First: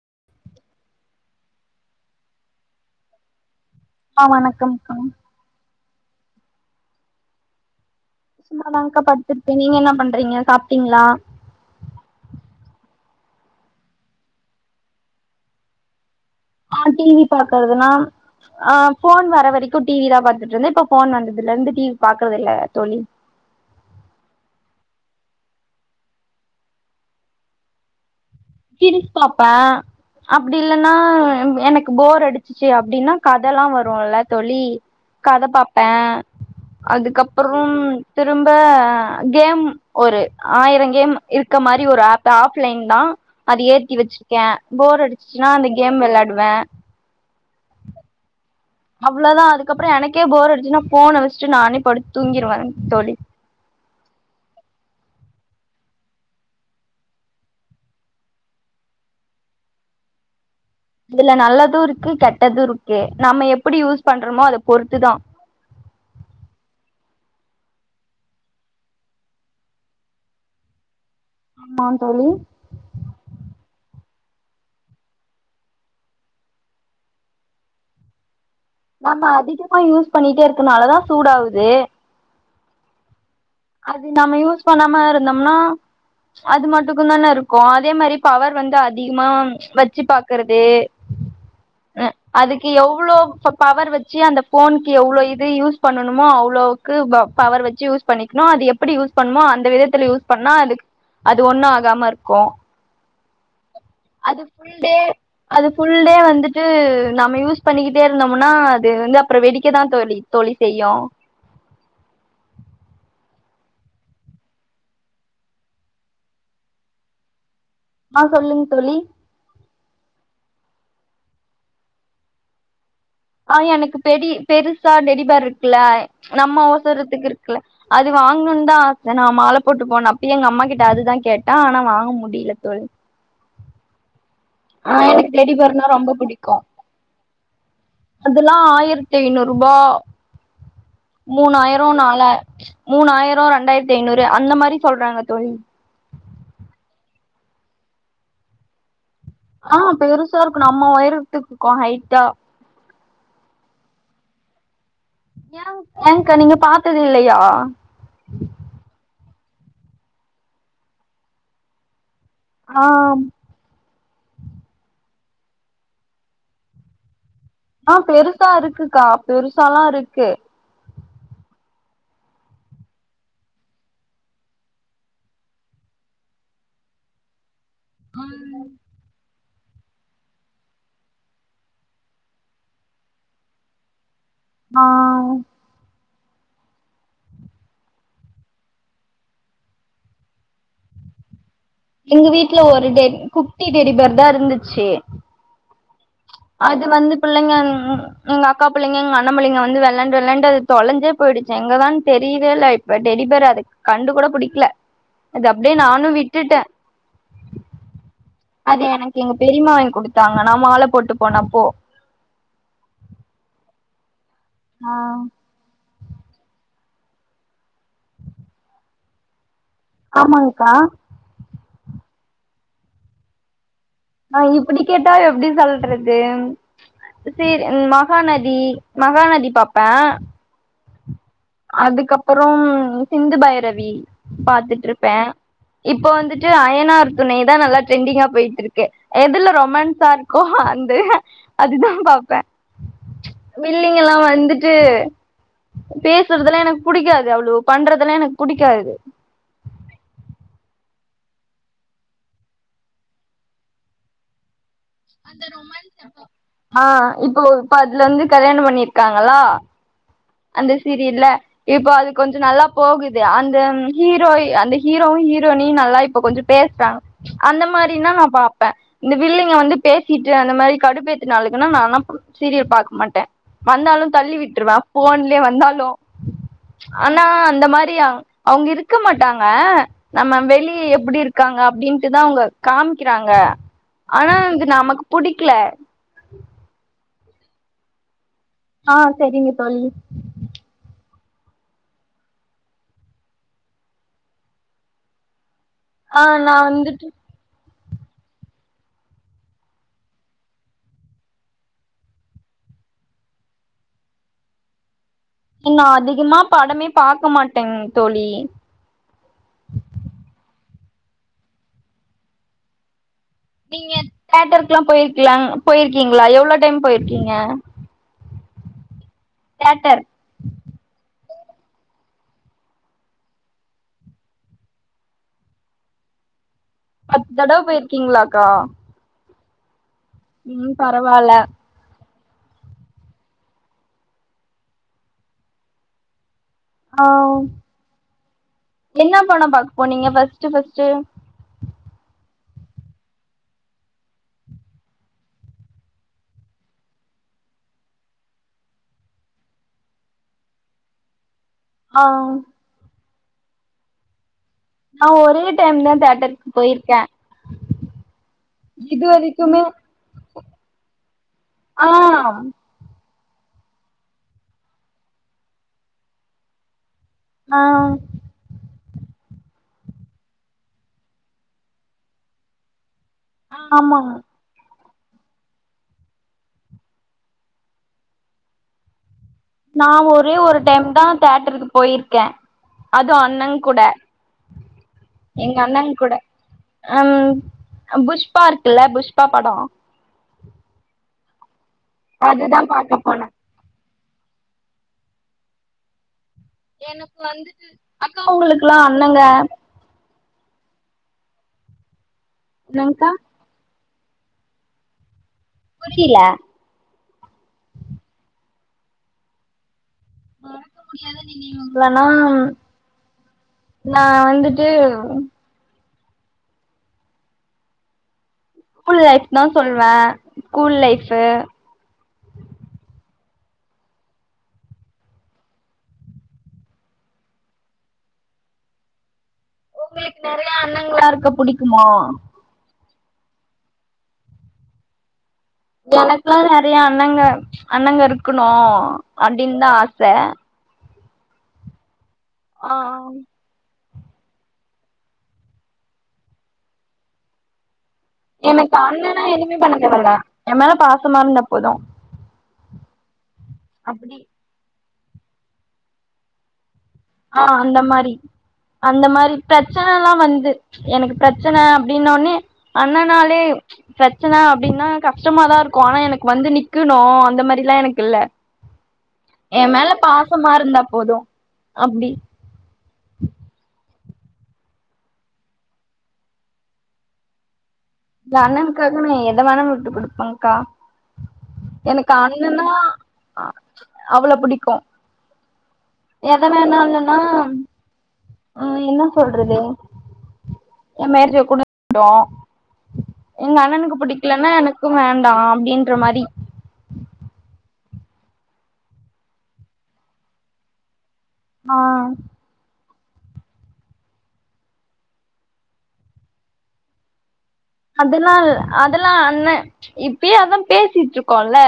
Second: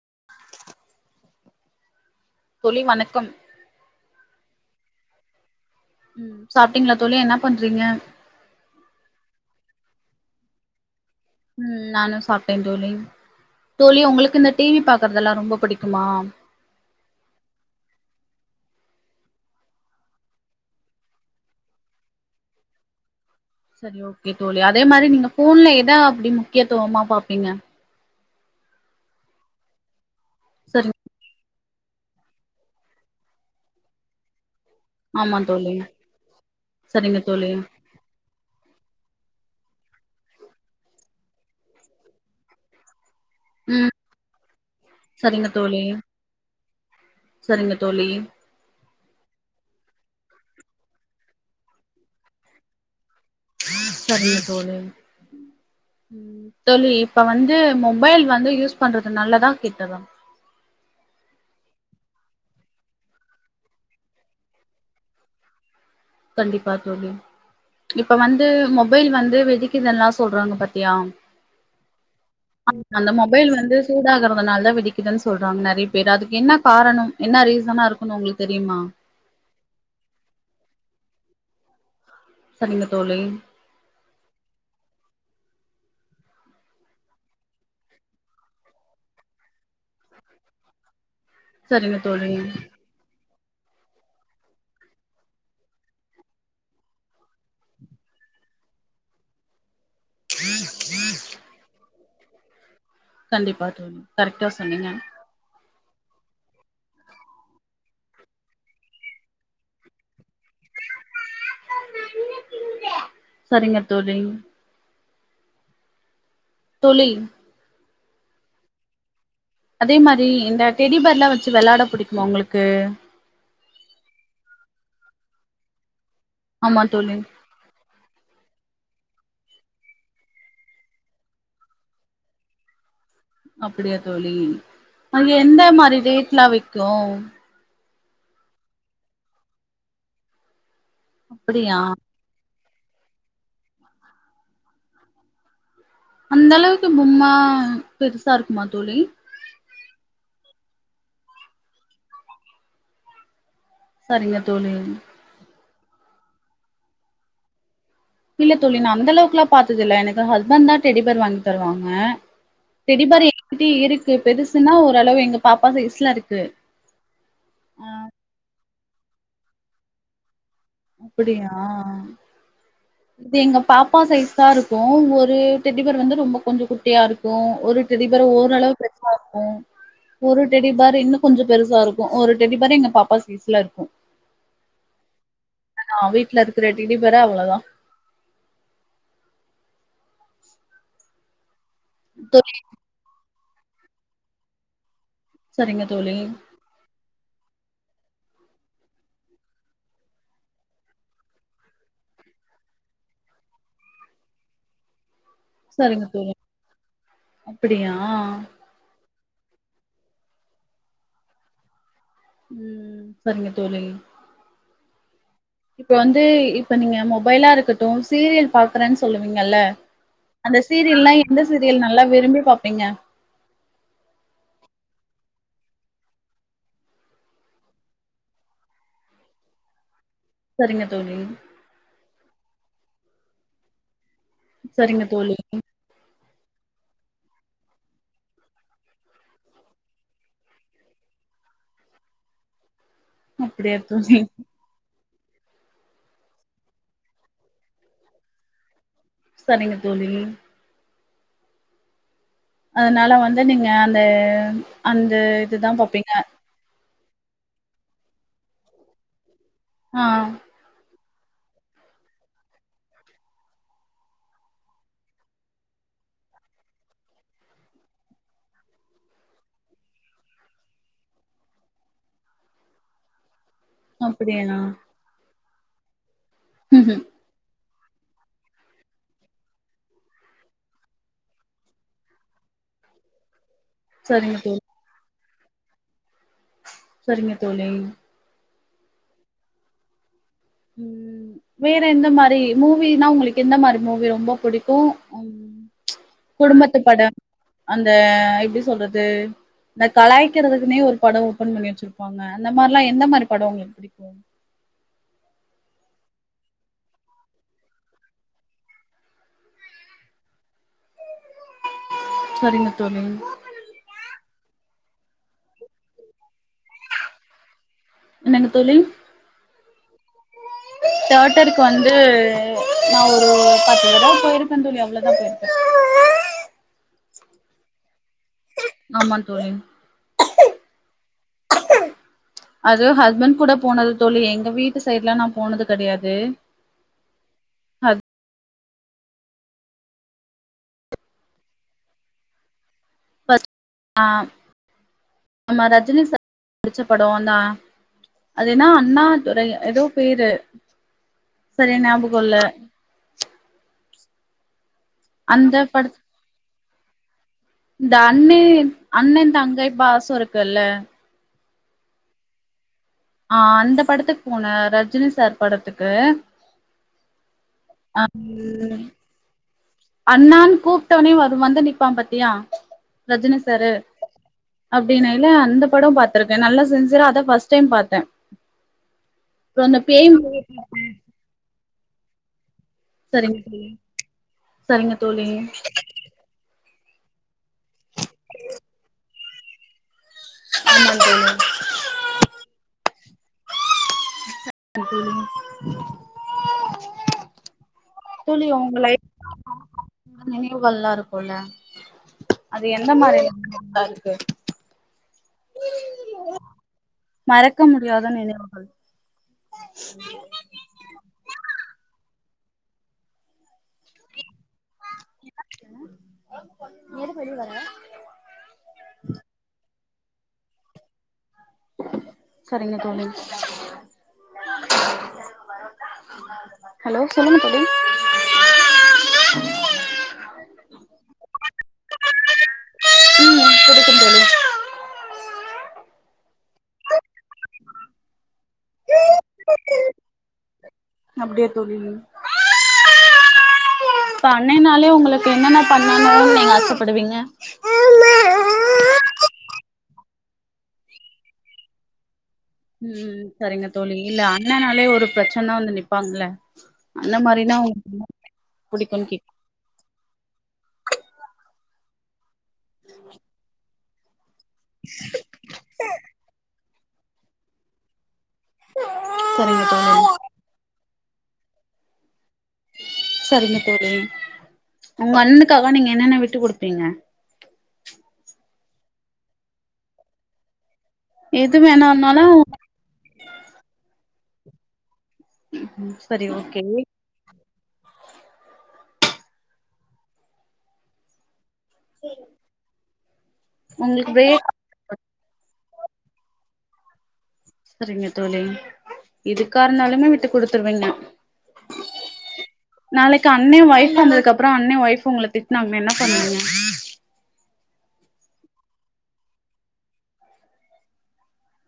[inaudible] தோழி வணக்கம். ஆஹா வணக்கம் தோழி உம் சாப்ட்டீங்களா தோழி என்ன பண்றீங்க சும்மாதாக்கா படுத்துருக்கே நீங்க என்ன பண்றீங்க சாப்ட்டீங்க்ளா உஹம் நானு சாப்ட்டே தோழி தோழி உங்களுக்கு இந்த டிவி பாக்குறதெல்லா ரொம்ப பிடிக்குமா ஆஹ் டிவி பாக்குறதுன்னா ஆஹ் ஃபோன் வர்ற வரைக்கு டிவி தா பாத்துட்டு இருந்தே இப்ப ஃபோன் வந்ததுல இருந்து டிவி பாக்குறது இல்ல தோழி சரி ஓகே தோழி அதே மாரி நீங்க ஃபோன்ல எதா அப்டி முக்கியத்துவமா பாப்பீங்க சீரிஸ் பாப்பே அப்டி இல்லன்னா சரிங் எனக் போர் அடிச்சிச்சு அப்படின்னா கதெல்லாம் வரும்ல தோழி ஆமா கதை தோழி பார்பேன் சரிங்க தோழி அதுக்கப்புறம் திரும்ப கேம் ஒரு ஆயிரம் கேம் இருக்கற மாதிரி ஒரு ஆப் ஆஃப்லைன் தான் அது ம் ஏத்தி வச்சிருக்கேன் போர் சரிங்க அடிச்சுச்சுன்னா அந்த தோழி கேம் விளையாடுவேன் சரிங்க தோழி அவ்வளோதான் அதுக்கப்புறம் எனக்கே போரடுச்சுச்சுன்னா போனை வச்சுட்டு நானே படுத்து தூங்கிடுவேன் தோழி சரிங்க தோழி ம் தோழி இப்ப வந்து மொபைல் வந்து யூஸ் பண்றது நல்லதா கெட்டதா இதுல நல்லதும் இருக்கு கெட்டதும் இருக்கு நாம எப்படி யூஸ் பண்றோமோ அத பொறுத்துதான் கண்டிப்பா தோழி இப்ப வந்து மொபைல் வந்து வெடிக்குதுன்னெல்லாம் சொல்றாங்க பாத்தியா ஆமா தோழி ஆமா அந்த மொபைல் வந்து சூடாகறதுனால வெடிக்குதுன்னு சொல்றாங்க நிறைய பேர் அதுக்கு என்ன காரணம் என்ன ரீசனா இருக்கணும் உங்களுக்கு தெரியுமா நம்ம அதிகமா யூஸ் பண்ணிட்டே இருக்கறதனால தான் சூடாகுது சரிங்க தோழி அது நாம யூஸ் பண்ணாம இருந்தோம்னா அது மட்டுக்கும் தானே இருக்கும் அதே மாதிரி பவர் வந்து அதிகமா வச்சு பாக்குறது சரிங்க அ தோழி அதுக்கு எவ்வளோ இப்ப பவர் வச்சு அந்த போனுக்கு எவ்வளோ இது யூஸ் பண்ணணுமோ அவ்ளவுக்கு பவர் வச்சு யூஸ் பண்ணி அ எப்படியூஸ் பண்ணணுமோ அந்த விதத்தை யூஸ் பண்ணா அதுக்கு அது ஒண்ணு ஆகாம இருக் கு கண்டிப்பா தோழி கரெக்டா சொன்னிங்க டே அது ஃபுல் டே வந்துட்டு நம்ம யூஸ் பண்ணிக்கிட்டே இருந்தோம்னா அது வந்து அப்புற வெடிக்கதா தோழி தோழி செய்யு சரிங்க தோழி தோழி ஆ சொல்லுங் தோழி அதே மாரி இந்த டெடிபேர்லா வெச்சு வெளாட பிடிக்குமா உங்களுக்கு ஆ எனக்கு பெடி பெருசா டெடிபேர் இருக்குல நம்ம ஆமா தோழி ஒசரத்துக்கு இருக்குல அது வாங்கணுன் தா ஆச நா மாலை போட்டு போனப்பயு எங்கம்மா கிட்ட அதுதா கேட்டே ஆனா வாங்க முடில தோழி அப்படியா தோழி ஆ அது எனக்கு எந்த டெடிபேர்னா மாதிரி ரொம்ப ரேட்ல புடிக்கு விக்கு அதெல்லா ஆயிரத்தி ஐநூறுபா அப்டியா மூணாயிர நாலாயி மூணாயர ரெண்டாயரத்தி ஐநூறு அந்த மாரி சொல்றாங்க தோழி அந்தளவுக்கு பொம்மா பெருசா இருக்குமா தோழி ஆ பெருசா இருக்கு நம்ம ஒயரத்துக்கு இக்கு ஹைட்டா சரிங்க தோழி ஏ ஏங்கா நீங்க பார்த்தது இல்லையா பாத்ததுல்ல எனக்கு ஹஸ்பண்ட்தா டெடி ஃபேர் வாங்கி தருவாங்க ஆ டெடி ஃபேர் எங்க கிட்டயே இருக் பெருசுன்னா ஓரளவு எங்க பாப்பா சைஸ்ல இருக்கு ஆ பெருசா இருக்குக்கா பெருசாலா இருக்கு அப்புடியா இது எங்க பாப்பா சைஸ்தா இருக்கும் ஒரு டெடி ஃபேர் வந்து ரொம்ப கொஞ்சோ குட்டியா இருக்கும் ஒரு டெடி ஃபேர் ஓரளவு பிரச்சன ஆகு ஓ ஒரு டெடி ஃபேர் இன்னு கொஞ்சோ பெருசா இருக்கும் ஒரு டெடி ஃபேர் எங்க பாப்பா சைஸ்ல இருக்கும் ஆ ஆ வீட்டு்ல இருக்கிற டெடிஃபேரே அவ்ளோதா எங்க தோழி வீட்டுல ஒரு டெடி குட் ட்டி டேடி ஃபேர்தா இருந்துச்சு சரிங்க தோழி அது வந்து புள்ளங்க எங்க அக்கா புள்ளங்க எங்க அண்ண புள்ளங்க வந்து வெளாண்டு வெளாண்டு அது தொலைஞ்சே போயிடுச்சே எங்கதான்னு தெரியவே இல்ல இப்ப டெடி பேரு அத கண்டு கூட புடிக்கல அது அப்டியே சரிங்க நானு தோழி விட்டுட்டே அப்படியா அது எனக் எங்க பெரியம்மா வாங்கி குடுத்தாங்க நா மால போட்டுட்டு போனப்போ உம் சரிங்க தோழி ஆ இப்ப வந்து இப்ப நீங்க மொபைலா இருக்கட்டு சீரியல் பாக்குறேன்னு சொல்லுவீங்கல்ல அந்த ஆமாங்க்கா சீரியலெல்லா எந்த எந்த சீரியல் நல்லா விரும்பி பாப்பிங்க ஆ இப்புடி கேட்டா எப்புடி சொல்றது செரி மகாநதி மகாநதி பாப்பே செரிங்க தோழி அதுக்கப்பறோம் சிந்து பைரவி சரிங்க பாத்துட்ருப்பே தோழி. இப்ப வந்துட்டு அயனார் துணைதா நல்லா ட்ரெண்டிங்கா போயிட்ருக்கு எதுல ரொமான்ஸா இருக்கோ அந்து அதுதா பாப்பே அப்படியா வில்லிங்கல்லா தோழி வந்துட்டு பேசு றதெல்லா எனக்கு புடிக்காது அவ்ளோ பண்றதெல்லா எனக்கு புடிக்காது சரிங்க தோழி அதனால வந்து நீங்க அந்த அந்த இதுதா ரொமான்ஸ பாப்பீங்க. மட்டு ஆ இப்போ இப்ப அதுல வந்து கல்யாணோ பண்ணியிருக்காங்களா ஆ இல்ல இப்ப அது கொஞ்சோ நல்லா போகுது அந்த ஹீரோய் அந்த ஹீரோவு ஹீரோயினியு நல்லா இப்ப கொஞ்சோ பேசுறாங்க அந்த மாரின்னா நா பாப்பே இந்த வில்லிங்க வந்து பேசிட்டு அந்த மாரி கடுப்பேத்துனாளுகன்னா நானா இப் சீரியல் பாக்க மாட்டே வந்தாலு தள்ளி அப்படியா விட்ருவே போன்லே வந்தாலு ம்ஹ்ம். ஆனா அந்த மாரி சியா அவுங்க இருக்க மாட்டாங்க நம்ம வெளிய எப்டி இருக்காங்க அப்டின்ட்டுதா அவுங்க காமிக்கிறாங்க ஆனா சரிங்க தோழி இது நமக்கு புடிக்ல செரிங்க தோழி ஆஹ் செரிங்க தோழி உம் வேற எந்த மாரி மூவினா உங்களுக்கு எந்த மாரி மூவி ரொம்ப புடிக்கு உம் ஆஹ் நா வந்துட்டு அந்த எப்டி சொல்றது இந்த கலாய்க்றதுக்குனே ஒரு பட ஓப்பன் பண்ணி வச்சிருப்பாங்க அந்த மார்லா எந்த மாரி பட ஒங்ளுக்கு புடிக்கு நா அதிகமா படமே பாக்கமாட்டே தோழி செரிங்க தோழி நீங்க தேட்டருக்லா போயிருக்கிலா போயிருக்கீங்ளா எவ்ளோ டைம் போயிர்க்கீங்க என்னங்க தோழி தேட்டர் தேட்டருக்கு வந்து நா ஒரு பத்துதடவ போயிருக்கே தோழி அவ்ளதா போயிருக்கே பத்து தடவ போயிருக் கீங்ளாக்கா ஆமா தோழி உம் பரவால்ல அது ஹஸ்பண்ட் கூட போனது தோழி எங்க வீட்டு சைட்லா நா போனது கெடையாது ஆஹ் ஹஸ் என்ன பட பாக்கப் போனிங்க ஃபர்ஸ்ட் ஃபர்ஸ்ட்டு ஃபர்ஸ்ட்டா நம்ம ரஜினி சார் நடிச்ச படோந்தா அது என்னா அண்ணா துறை எதோ பேரு செரியா ஆ ஞாபக இல்ல நா ஒரே அந்த டைம் தா படத் தேட்டருக்கு போய்ருக்கே இந்த அண்ணு அண்ணந் தங்கை பாசோ இருக்குல்ல ஆஹ் ஆஹ் அந்த படத்துக்கு போன ரஜினி சார் படத்துக்கு ஆ ஆஹ் இல்ல அண்ணான் கூப்ட்டவ்னே வ வந்து நி்ப்பா பாத்தியா ரஜினி சாரு ஆமாங்க அப்டின்னுலா அந்த பட பாத்ருக்கே நல்லா சின்சியரா அதா ஃபர்ஸ்ட் டைம் பாத்தே அப்றோ அந்த நா பேய் ஒரே மூவி ஒரு டைம் தா தேட்டருக்கு போயிருக்கே அதுவு சரிங்க அண்ணங் தோழி கூட சரிங்க தோழி எங்க அண்ணங் கூட ஆஹ் அ புஷ்பா இருக்குல்ல புஷ்பா பட ஆமா தோழி அதுதா பாக்க போனே செரிங்க தோழி எனக்கு வந்துட்டு அக்கா தோழி உங்களுக்குல்லா அண்ணங்க வல்லா இருக்குல அது எந்த என்னங்க்கா மாரி இருந்தால் ச புரில மறக்க முடியாத நினைவுகள் உ மறக்க முடியாத நினைவுகனா நா வந்துட் டு நீ எதுக்கு வெளிய வர ஸ்கூல் லைஃப் தா சொல் வே ஸ்கூல் லைஃபு சரிங்கங்க தோழி ஹலோ சொல்லுங்க தோழி உங்களுக்கு நெறைய அன்னங்களா இருக்க புடிக்குமோ உம் புடிக்கு தோழி எனக்குல்லா நெறைய அண்ணங்க அண்ணங்க இருக்கணு அப்டின்னு தா தோழி ஆச அப்டியா தோழி ஆஹ்ம் இப்ப அண்ணைனாலே உங்களுக்கு என்னென்ன பண்ணனு நீங்க ஆசப்படுவீங்க எனக்கு அண்ணன்னா எனிமே பண்ணன் தேவல்ல எ மேல பாசமா இருந்தா போது உம் சரிங்க தோழி அப்டி இல்ல அண்ணனாலே ஒரு பிரச்சனனா வந்து நப்பாங்களே ஆஹ் அந்த மாரி அந்த புடிக்கும்னு கேக் மாரி பிரச்சனனா வந்து எனக்கு பிரச்சன அப்டின்னோனே அண்ணனாளே பிர ச்சன அப்டின்னா கஷ்டமா தா இருக்கோ ஆனா எனக்கு வந்து நிக் குணு அந்த மாரில்லா எனக்கு இல்ல எ சரிங்க மேல தோழி பாசமா இருந்தா போதோ அப்டி சரிங்க தோழி உங்க அண்ணனுக்காக நீங்க என்னென்ன விட்டு குடுப்பீங்க என் அண்ணனுக்காக நா எதவேனா விட்டு கொடுப்பேன்கா எது வேணான்னாலு அவளோ புடிக்கு சரி ஓகே எதனாலன்னா ஆ என்னா சொல்றது ஏ மேரேஜிய கூட [unintelligible] எங்க அண்ணனுக்கு உங்களுக்கு பிரேக் புடிக்கலனா எனக்கும் வேண்டா [unintelligible] அப்டின்ற மாரி செரிங்க தோழி எதுக்காருந்தாலுமே விட்டு குடுத்துருவீங்க ஆ நாளைக்கு அண்ணன் ஒய்ஃப்பு வந்ததுக்கு அப்புறம் அண்ன ஒய்ஃப் உங்கள திட்னாங்கன்ன என்ன பண்ணுவிங்க அதெல்லாம் அதெல்லாம் அண்ணன் இப்பயே அதான் பேசிட்டு இருக்கோம்ல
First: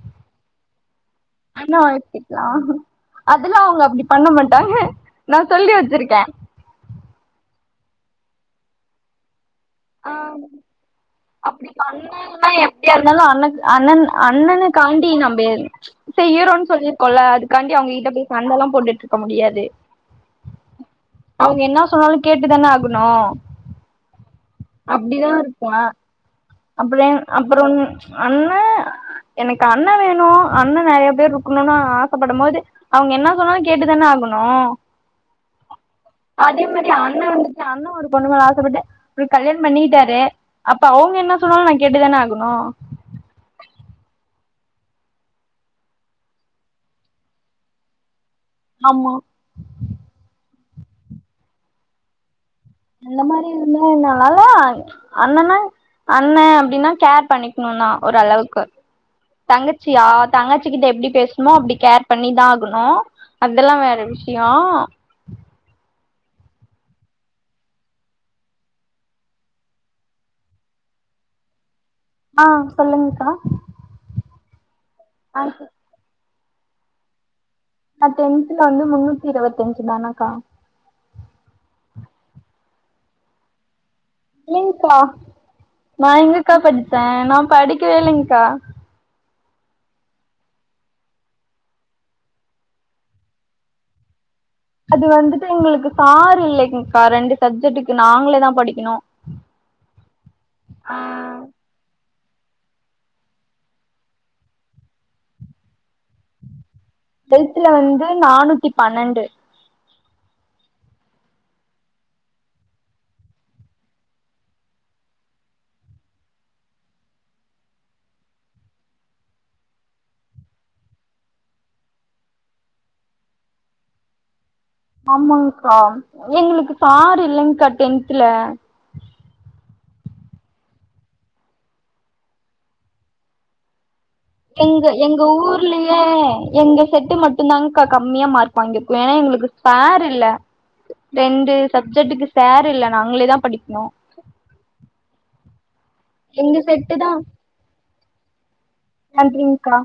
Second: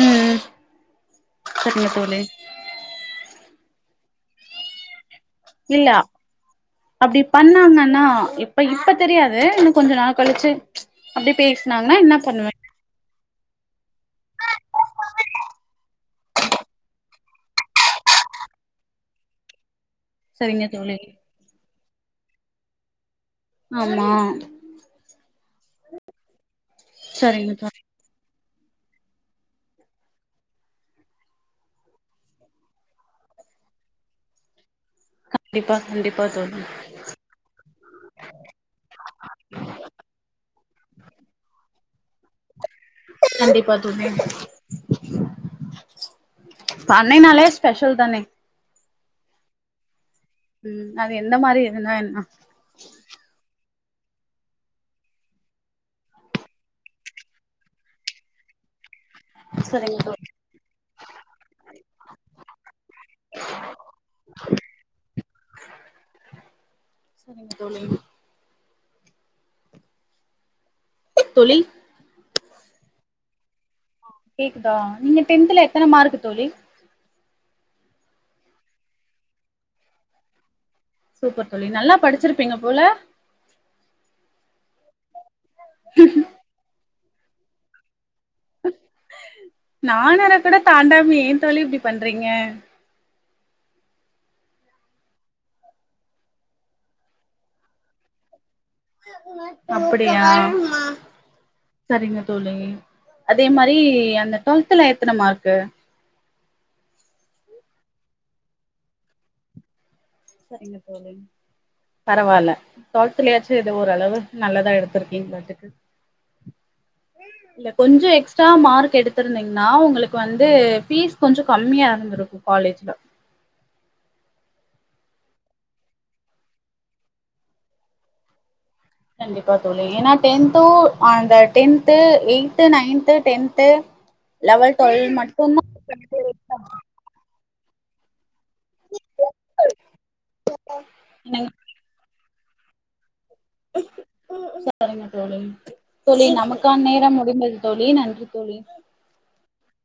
உம் [unintelligible] அதெல்லாம் அவுங்க அப்படி பண்ண மாட்டாங்க நா சொல்லி இல்ல வச்சிருக்கே அப்படி பண்ணாங்கனா ரா இப்ப இப்ப தெரியாது கொஞ்ச நாள் ஹ் கழிச்சு அப்டி அப்படி பேசுனாங்கன்னா என்ன அண்ணன்னா பண்ணுவே எப்பிடியா இருந்தாலும் அண்ண அப் அண்ணன் அண்ண அண்ணனு காண்டி நம்ம செய்யறோம்ன்னு சொல்லிருக்கோம்ல இதுக்காண்டி அவங்ககிட்ட போய் சண்டெல்லாம் போட்டுட்டு இருக்க முடியாது சரிங்க தோழி சொன்னாலும் கேட்டுதான ஆகணும் ஆமாம் அப்படிதான் இருப்பா அப்பறம் சரிங்க அப்புறம் தோழி ஒன்னு அ எனக்கு அண்ணன் வேணும் அண்ணன் நெறைய பேர் இருக்கணும்னு ஆசைப்படும்போது அவங்க என்ன சொன்னாலும் கேட்டுதான ஆகணும் கண்டிப்பா கண்டிப்பா தோழி அதே மாதிரி அண்ணன் வந்துட்டு அண்ண ஒரு பொண்ணுமேல ஆசப்பட்டு அவுரு கல்யாணம் பண்ணிகிட்டாரு அப்ப அவுங்க என்ன என்ன சொன்னாலோ நான் கேட்டுதானே ஆகணோ பண்னைனாலே ஸ்பெஷல் தானே ஆமா உம் அது எந்த மாதிரி என்னா என்னா அந்த மாதிரி இருந்த இன்றனால அண்ணன்னா அண்ண அப்படின்னா கேர் பண்ணிக்கணும்ன்னா ஒரு அளவுக்கு சரிங்க தங்கச்சியா தோழி தங்கச்சி கிட்ட எப்படி பேசணுமோ அப்படி கேர் பண்ணிதா ஆகணோ அதெல்லாம் வேற விஷயோ சரிங்க தோழி தோழி ஆ சொல்லுங்கக்கா கேக்குது நீங்க டென்த்துல எத்தன மார்க் தோழி நா டென்துல வந்து முன்னூத்தி இருவத்தஞ்சு தானக்கா சூப்பர் தோழி நல்லா படிச்சிருப்பீங்க போல இல்லைங்கா நா எங்கக்கா படிச் த நா படிக்கவே இல்லீங்க் கா நானூற கூட தாண்டாம ஏ தோழி இப்டி பண்றீங்க அது வந்துட்டு எங்களுக்கு சார் இல்லைங்க்கா ரெண்டு சப்ஜெக்ட்டுக்கு நாங்களே தா படிக் அப்படியா சரிங்க தோழி அதே மாரி அந்த ட்வல்த்ல எத்தன மார்க்கு ல்த்ல வந்து நானூத்தி பன்னண்டு சரிங்க தோழி பரவால்ல ட்வல்த்லயாச்சு எதோ ஓரளவுக்கு நல்லதா எடுத்துருக்கீங்களாட்டுக்கு இல்ல கொஞ்சோ எக்ஸ்ட்ரா மார்க் எடுத்திருந்தீங்னா உங்களுக்கு வந்து ஃபீஸ் கொஞ்சோ கம்மியா இருந்திருக்கு காலேஜ்ல ஆமாங்க்கா எங்களுக்கு சார் இல்லங்க்கா டென்த்ல கண்டிப்பா தோழி ஏனா டென்த்து அந்த tenth eighth, ninth, tenth level எங்க டுவெல் எங்க மட்டுந்தா ஊர்லயே எங்க செட்டு மட்டுந்தாங் க்கா கம்மியா மார்க் வாங்கிர்க்கோ ஏனா எங்களுக்கு சார் இல்ல ரெண்டு சப்ஜெக்ட்டுக்கு சார் இல்ல நாங்களே தா படிக்கணு செரிங்க தோழி தோழி எங்க நமக்கான் செட்டு நேரோ தா முடிந்தது தோழி நன்றி தோழி நன்றிங்க்கா